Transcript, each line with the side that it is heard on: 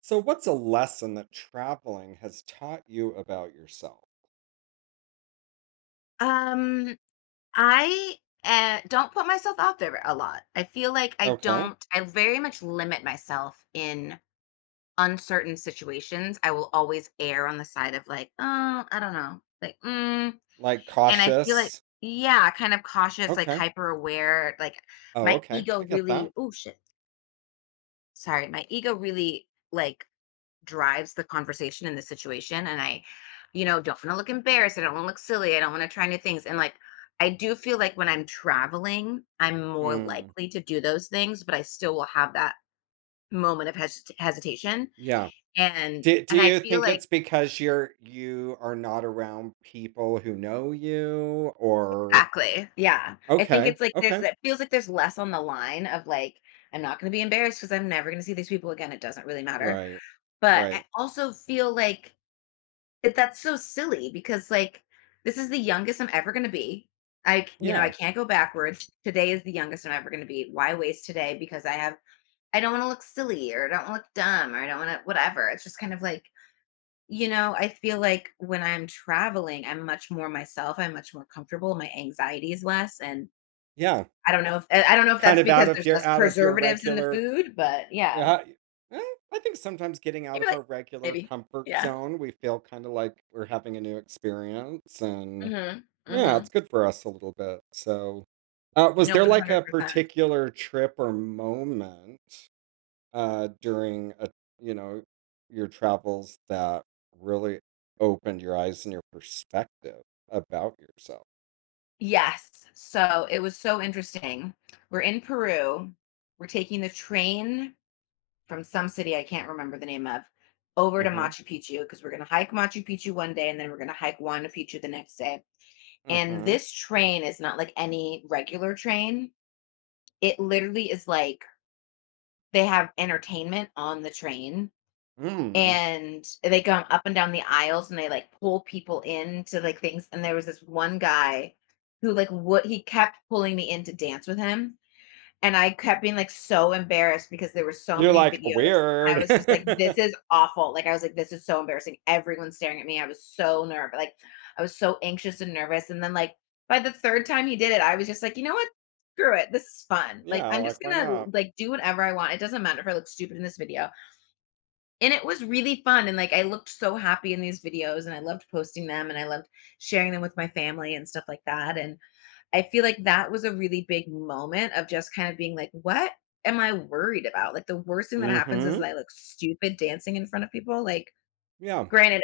right: So, what's a lesson that traveling has taught you about yourself?
left: Um, I don't put myself out there a lot. I feel like I
right: Okay.
left: don't I very much limit myself in uncertain situations. I will always err on the side of like, "Oh, I don't know." Like, "Mm,"
right: Like
left: and I feel like
right: cautious.
left: yeah, kind of cautious, like
right: Okay.
left: hyper aware, like
right: Oh,
left: my
right: okay.
left: ego
right: I get that.
left: really oh shit, sorry, my ego really like drives the conversation in the situation. And I don't want to look embarrassed. I don't want to look silly. I don't want to try new things. And like I do feel like when I'm traveling I'm more
right: Mm,
left: likely to do those things, but I still will have that moment of hesitation,
right: yeah.
left: and
right: Do
left: and I
right: you
left: feel
right: think
left: like
right: it's because you are not around people who know you or.
left: exactly, yeah, I think
right: Okay.
left: it's like there's
right: Okay.
left: that feels like there's less on the line of like I'm not going to be embarrassed because I'm never going to see these people again. It doesn't really matter,
right: Right.
left: but I
right: Right.
left: also feel like but that's so silly because, like, this is the youngest I'm ever gonna be. I c you know, I
right: Yeah.
left: can't go backwards. Today is the youngest I'm ever gonna be. Why waste today? Because I have I don't wanna look silly, or I don't wanna look dumb, or I don't wanna whatever. It's just kind of like, I feel like when I'm traveling, I'm much more myself. I'm much more comfortable. My anxiety is less, and
right: Yeah.
left: I don't know if
right: Kind
left: that's
right: of out
left: because
right: of
left: there's
right: your
left: less
right: out of your
left: preservatives in the
right: regular.
left: food, but yeah.
right: Yeah, eh, I think sometimes getting out
left: You're
right: of
left: like
right: our regular
left: maybe.
right: comfort
left: Yeah.
right: zone, we feel kind of like we're having a new experience, and
left: Mhm.
right: yeah, it's
left: Mhm.
right: good for us a little bit. So, was
left: No,
right: there like a
left: 100%.
right: particular trip or moment during a you know your travels that really opened your eyes and your perspective about yourself?
left: Yes. So it was so interesting. We're in Peru. We're taking the train from some city I can't remember the name of over to
right: Mm-hmm.
left: Machu Picchu because we're going to hike Machu Picchu one day and then we're going to hike Juana Picchu the next day. And
right: Mm-hmm.
left: this train is not like any regular train. It literally is like they have entertainment on the train,
right: Mm.
left: and they go up and down the aisles, and they like pull people into like things. And there was this one guy who like what he kept pulling me in to dance with him, and I kept being like so embarrassed because there were so
right: You're
left: many
right: like
left: videos. I was just like,
right: weird.
left: this is awful. Like I was like, this is so embarrassing, everyone's staring at me. I was so nervous, like I was so anxious and nervous. And then like by the third time he did it, I was just like, you know what, screw it, this is fun. Like
right: Yeah,
left: I'm just
right: like why
left: gonna
right: not?
left: like do whatever I want. It doesn't matter if I look stupid in this video. And it was really fun, and, like, I looked so happy in these videos, and I loved posting them, and I loved sharing them with my family and stuff like that. And I feel like that was a really big moment of just kind of being like, "What am I worried about?" Like, the worst thing that happens is that
right: Mm-hmm.
left: I look stupid dancing in front of people, like,
right: Yeah.
left: granted,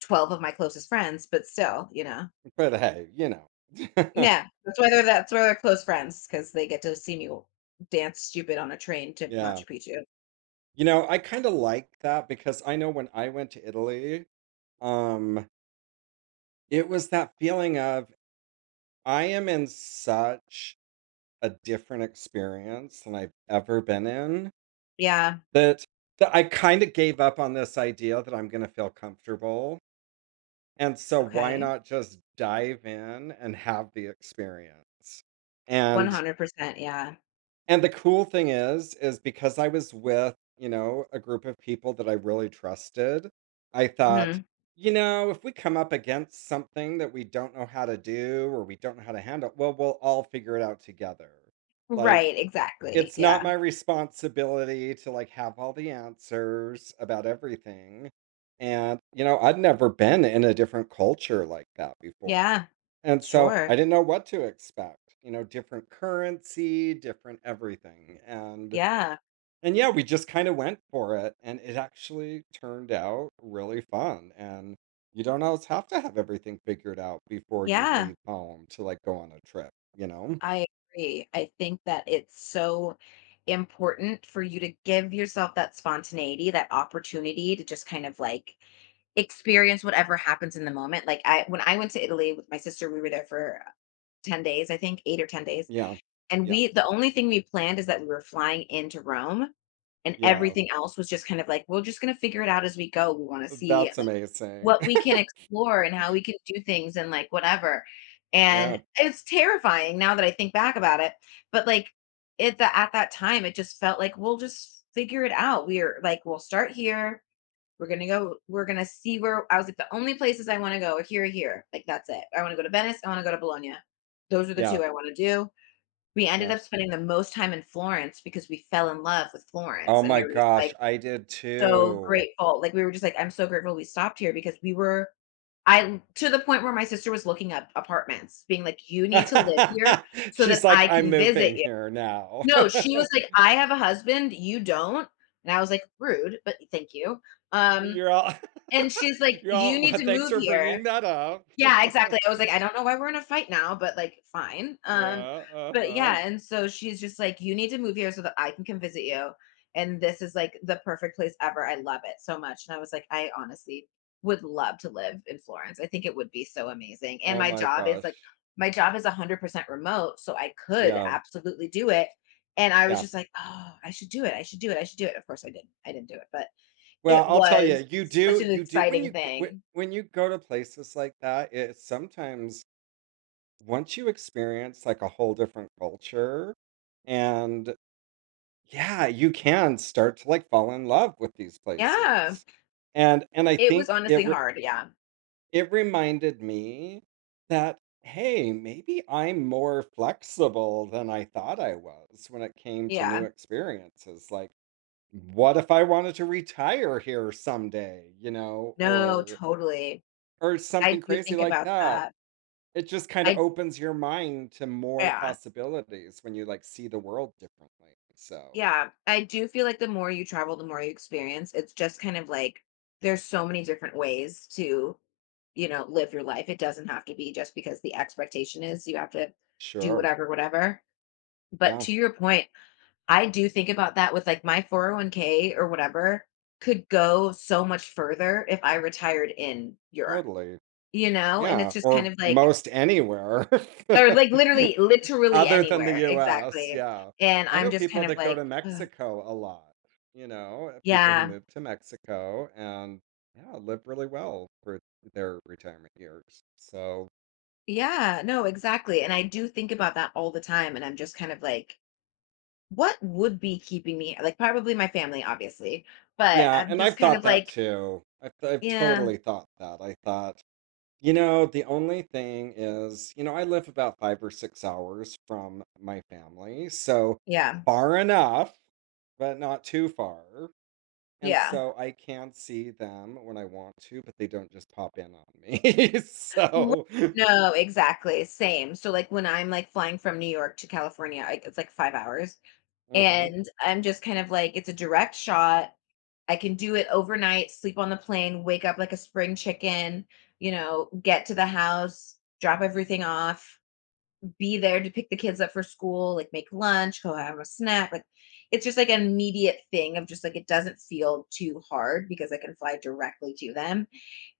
left: 12 of my closest friends, but still, you know?
right: But hey, you know.
left: Yeah, that's why they're close friends because they get to see me dance stupid on a train to
right: Yeah.
left: Machu Picchu.
right: You know, I kinda like that because I know when I went to Italy, um, it was that feeling of, I am in such a different experience than I've ever been in
left: Yeah,
right: that that I kinda gave up on this idea that I'm gonna feel comfortable, and so why
left: okay,
right: not just dive in and have the experience? And
left: 100%, yeah.
right: And the cool thing is, because I was with, you know, a group of people that I really trusted, I thought,
left: Mhm.
right: you know, if we come up against something that we don't know how to do or we don't know how to handle, well, we'll all figure it out together. Like,
left: Right, exactly.
right: it's not
left: Yeah.
right: my responsibility to, like, have all the answers about everything, and I'd never been in a different culture like that before,
left: Yeah.
right: and so I
left: Sure.
right: didn't know what to expect, you know, different currency, different everything, and
left: Yeah.
right: yeah, we just kinda went for it, and it actually turned out really fun, and you don't always have to have everything figured out before you
left: Yeah.
right: leave home to, like, go on a trip, you know?
left: I agree. I think that it's so important for you to give yourself that spontaneity, that opportunity to just kind of like experience whatever happens in the moment. Like I when I went to Italy with my sister, we were there for 10 days, I think 8 or 10 days.
right: Yeah.
left: And
right: Yeah.
left: we the only thing we planned is that we were flying into Rome, and
right: Yeah.
left: everything else was just kind of like we're just going to figure it out as we go. We want to see
right: That's amazing.
left: what we can explore and how we can do things and like whatever. And
right: Yeah.
left: it's terrifying now that I think back about it, but like at the at that time, it just felt like we'll just figure it out. We're like, we'll start here. We're gonna go. We're gonna see. Where I was like, the only places I want to go are here, here. Like that's it. I want to go to Venice. I want to go to Bologna. Those are the
right: Yeah.
left: two I want to do. We ended
right: Yeah.
left: up spending the most time in Florence because we fell in love with Florence,
right: Oh
left: and we
right: my
left: were just
right: gosh,
left: like
right: I did
left: so
right: too.
left: grateful. Like we were just like, I'm so grateful we stopped here because we were I to the point where my sister was looking up apartments, being like, "You need to live here so that
right: She's like,
left: I
right: "I'm
left: can visit
right: moving
left: you."
right: here now."
left: No, she was like, "I have a husband, you don't." And I was like, "Rude, but thank you." Um,
right: You're all
left: and she's like,
right: you're
left: "You
right: all
left: need
right: well,
left: to
right: thanks
left: move
right: for
left: here."
right: bringing that up.
left: Yeah, exactly. I was like, "I don't know why we're in a fight now, but, like, fine."
right: Yeah,
left: But
right: uh-huh.
left: yeah, and so she's just like, "You need to move here so that I can come visit you, and this is, like, the perfect place ever. I love it so much." And I was like, "I honestly would love to live in Florence. I think it would be so amazing." And
right: Oh my gosh.
left: my job is 100% remote, so I could
right: Yeah.
left: absolutely do it. And I was
right: Yeah.
left: just like, "Oh, I should do it. I should do it. I should do it." Of course I didn't. I didn't do it, but
right: Well,
left: it
right: I'll tell
left: was
right: you, you
left: such
right: do
left: an
right: you do when
left: exciting
right: you g whe
left: thing.
right: when you go to places like that, it's sometimes once you experience, like, a whole different culture and yeah, you can start to, like, fall in love with these
left: Yeah.
right: places. And I
left: It was
right: think
left: honestly hard, yeah.
right: it reminded me that, "Hey, maybe I'm more flexible than I thought I was when it came to new
left: Yeah.
right: experiences." Like, what if I wanted to retire here someday, you know,
left: No,
right: or
left: totally. I
right: something
left: do
right: crazy
left: think
right: like
left: about
right: that?
left: that.
right: It just kinda
left: I
right: opens your mind to more
left: yeah.
right: possibilities when you, like, see the world differently. So,
left: Yeah, I do feel like the more you travel, the more you experience. It's just kind of like there's so many different ways to, you know, live your life. It doesn't have to be just because the expectation is you have to do
right: sure,
left: whatever, whatever. But
right: yeah.
left: to your point, I do think about that with like my 401k or whatever could go so much further if I retired in Europe,
right: Totally.
left: you know? And it's
right: Yeah,
left: just kind
right: or
left: of like
right: most anywhere
left: or, like, literally literally
right: other than the
left: anywhere,
right: US,
left: exactly,
right: yeah.
left: and
right: I
left: I'm
right: know
left: just kind
right: people
left: of
right: that go
left: like,
right: to
left: "Ugh."
right: Mexico a lot, you know, people who
left: Yeah,
right: move to Mexico and yeah, live really well for their retirement years. So,
left: yeah, no, exactly, and I do think about that all the time, and I'm just kind of like, "What would be keeping me" like, probably my family, obviously, but
right: yeah,
left: I'm
right: and
left: just
right: I've
left: kind of
right: thought that
left: like,
right: too. I've
left: "Yeah,
right: totally thought that. I thought, you know, the only thing is, you know, I live about 5 or 6 hours from my family, so
left: yeah,
right: far enough, but not too far. And
left: yeah."
right: so I can see them when I want to, but they don't just pop in on me.
left: Right.
right: So.
left: No, exactly, same, so, like, when I'm, like, flying from New York to California, like, it's, like, 5 hours,
right: Uh-huh.
left: and I'm just kind of like, it's a direct shot. I can do it overnight, sleep on the plane, wake up like a spring chicken, you know, get to the house, drop everything off, be there to pick the kids up for school, like make lunch, go have a snack. Like it's just like an immediate thing of just like it doesn't feel too hard because I can fly directly to them.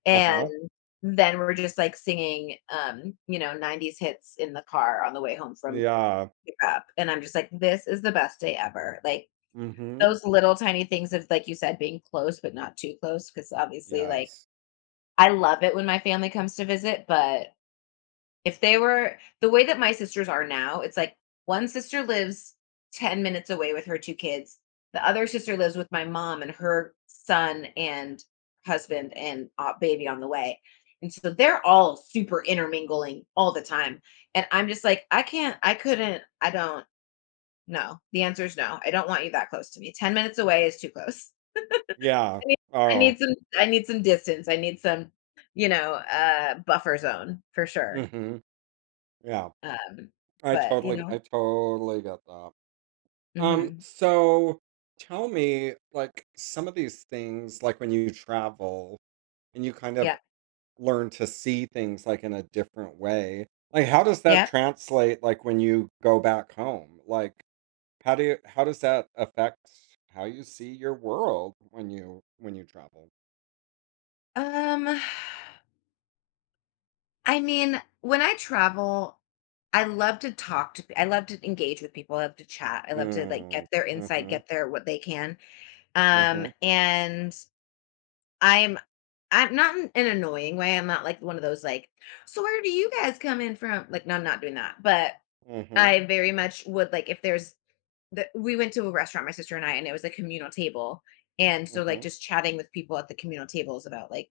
left: And
right: Uh-huh.
left: then we're just like singing 90s hits in the car on the way home from
right: Yeah.
left: pickup. And I'm just like, this is the best day ever. Like
right: Mm-hmm.
left: those little tiny things of, like you said, being close, but not too close. Because obviously, like,
right: Yes.
left: I love it when my family comes to visit. But if they were the way that my sisters are now, it's like one sister lives 10 minutes away with her 2 kids. The other sister lives with my mom and her son and husband and, baby on the way, and so they're all super intermingling all the time, and I'm just like, "I can't. I couldn't. I don't. No." The answer is no. I don't want you that close to me. 10 minutes away is too close.
right: Yeah.
left: I need I
right: Oh.
left: need some I need some distance. I need some, you know, buffer zone for sure.
right: Mm-hmm. Yeah.
left: Um,
right: I
left: but you
right: totally,
left: know,
right: I totally get that. Um,
left: mhm.
right: so tell me, like, some of these things, like when you travel and you kind of
left: Yeah.
right: learn to see things like in a different way, like how does that
left: Yeah.
right: translate like when you go back home? Like how do you how does that affect how you see your world when you travel?
left: Um, I mean, when I travel, I love to talk to, I love to engage with people. I love to chat. I love to like get
right: Mm.
left: their insight,
right: Mm-hmm.
left: get their what they can.
right: Mm-hmm.
left: And I'm, I'm not in an annoying way. I'm not like one of those like, so where do you guys come in from? Like, no, I'm not doing that. But
right: Mm-hmm.
left: I very much would like if there's the we went to a restaurant, my sister and I, and it was a communal table. And so like
right: Mm-hmm.
left: just chatting with people at the communal tables about like,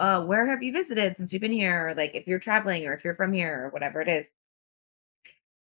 left: where have you visited since you've been here? Or like if you're traveling or if you're from here or whatever it is.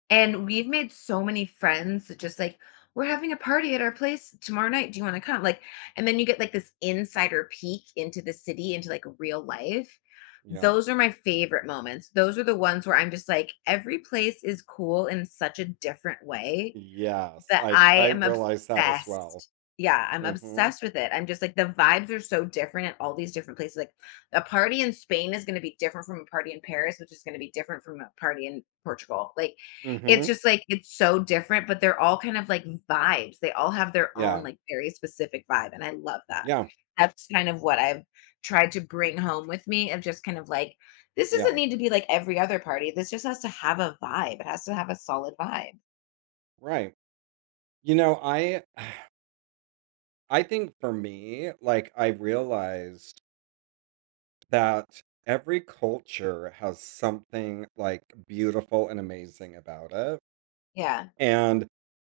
left: And we've made so many friends that just like, we're having a party at our place tomorrow night. Do you want to come? Like, and then you get like this insider peek into the city, into like real life.
right: Yeah.
left: Those are my favorite moments. Those are the ones where I'm just like, every place is cool in such a different way
right: Yes,
left: that
right: I
left: I
right: I
left: am
right: realize that as well.
left: obsessed. Yeah, I'm
right: Mm-hmm.
left: obsessed with it. I'm just like the vibes are so different at all these different places. Like a party in Spain is going to be different from a party in Paris, which is going to be different from a party in Portugal. Like it's
right: Mm-hmm.
left: just like it's so different, but they're all kind of like vibes. They all have their own
right: Yeah.
left: like very specific vibe, and I love that.
right: Yeah.
left: That's kind of what I've tried to bring home with me of just kind of like this doesn't
right: Yeah.
left: need to be like every other party. This just has to have a vibe. It has to have a solid vibe.
right: Right. You know, I I think for me, like I realized that every culture has something like beautiful and amazing about it.
left: Yeah.
right: And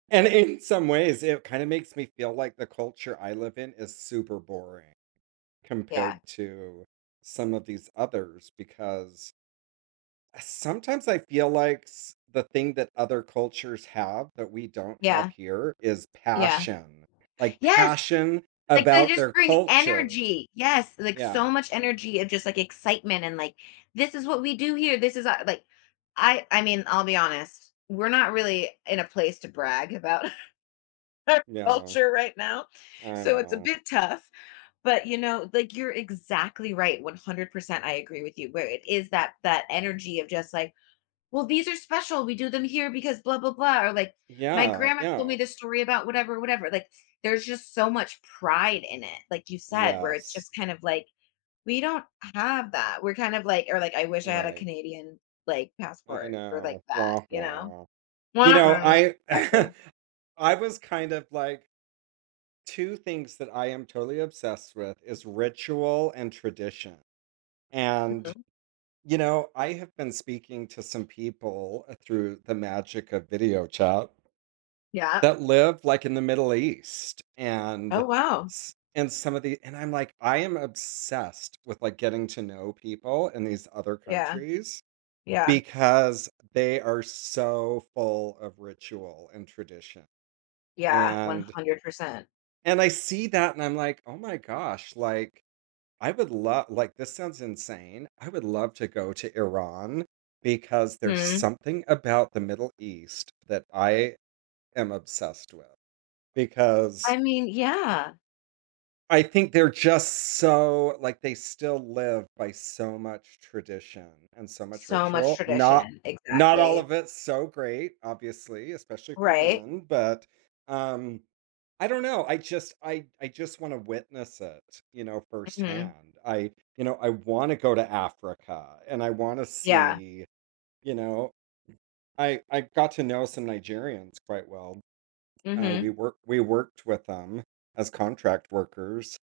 right: and in some ways it kind of makes me feel like the culture I live in is super boring
left: Yeah.
right: compared to some of these others because sometimes I feel like the thing that other cultures have that we don't have
left: Yeah,
right: here is
left: yeah.
right: passion, like
left: Yes,
right: passion
left: like, they
right: about
left: just
right: their
left: bring
right: culture.
left: energy. Yes, like, so
right: Yeah,
left: much energy of just, like, excitement and, like, "This is what we do here. This is our" like, I mean, I'll be honest, we're not really in a place to brag about
right: yeah,
left: culture right now,
right: I
left: so it's a
right: know.
left: bit tough, but, you know, like, you're exactly right, 100%, I agree with you, where it is that that energy of just, like, well, these are special. We do them here because blah, blah, blah. Or like, my
right: Yeah,
left: grandma told me
right: yeah,
left: this story about whatever, whatever. Like, there's just so much pride in it, like you said, where it's
right: yes,
left: just kind of like, we don't have that. We're kind of like, or like, I wish I had a
right: right.
left: Canadian like
right: I
left: passport or like
right: know.
left: that,
right: Wah
left: you know?
right: wah. You
left: Wah,
right: know,
left: wah.
right: I
left: Exactly.
right: I was kind of like two things that I am totally obsessed with is ritual and tradition. And
left: Mhm.
right: you know, I have been speaking to some people through the magic of video chat
left: Yeah.
right: that live like in the Middle East
left: Oh,
right: and
left: wow.
right: s- and some of the and I'm like I am obsessed with like getting to know people in these other
left: Yeah.
right: countries
left: Yeah.
right: because they are so full of ritual and tradition.
left: Yeah.
right: And
left: 100%.
right: and I see that and I'm like, "Oh my gosh, like I would love, like, this sounds insane. I would love to go to Iran because there's
left: Mhm.
right: something about the Middle East that I am obsessed with. Because
left: I mean, yeah.
right: I think they're just so like, they still live by so much tradition and so much
left: So much
right: ritual. Not
left: tradition.
right: not all
left: Exactly.
right: of it's so great, obviously, especially for
left: Right.
right: women, but um I don't know. I just I just want to witness it, you know,
left: Hmm.
right: firsthand. I want to go to Africa and I want to
left: Yeah.
right: see, you know, I got to know some Nigerians quite well. We
left: Hmm.
right: work we worked with them as contract workers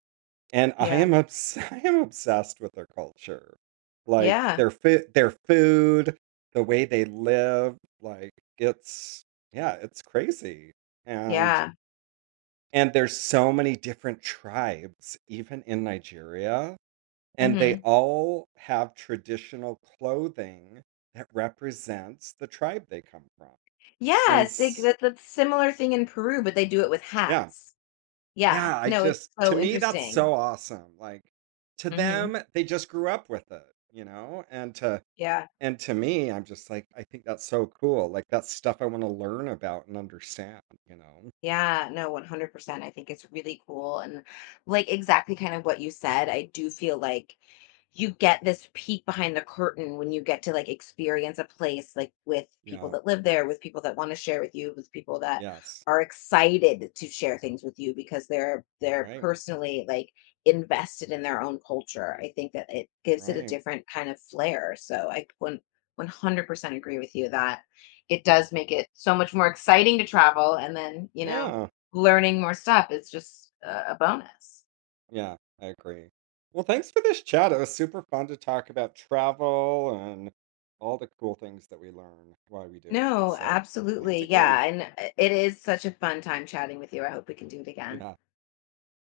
right: and I
left: Yeah.
right: am obs I am obsessed with their culture. Like,
left: Yeah.
right: their food, the way they live, like, it's. Yeah, it's crazy. And
left: Yeah.
right: and there's so many different tribes, even in Nigeria, and they
left: Mhm.
right: all have traditional clothing that represents the tribe they come from. And
left: Yes, they
right: s
left: that that's similar thing in Peru, but they do it with
right: yeah.
left: hats. Yeah.
right: Yeah, I
left: No, it's
right: just to
left: so
right: me, that's
left: interesting.
right: so awesome. Like to
left: Mhm.
right: them, they just grew up with it, you know?
left: Yeah.
right: And to me, I'm just like, I think that's so cool. Like that's stuff I want to learn about and understand, you know?
left: Yeah, no, 100%. I think it's really cool. And like exactly kind of what you said, I do feel like you get this peek behind the curtain when you get to like experience a place like with people
right: Yeah.
left: that live there, with people that want to share with you, with people that
right: Yes.
left: are excited to share things with you because they're
right: Right.
left: personally like invested in their own culture. I think that it gives it a
right: Right.
left: different kind of flair. So I one 100% agree with you that it does make it so much more exciting to travel and then, you know,
right: Yeah.
left: learning more stuff is just a bonus.
right: Yeah. I agree. Well, thanks for this chat. It was super fun to talk about travel and all the cool things that we learn while we do it.
left: No,
right: So thanks
left: absolutely.
right: again.
left: Yeah. And it is such a fun time chatting with you. I hope we can do it again.
right: Yeah.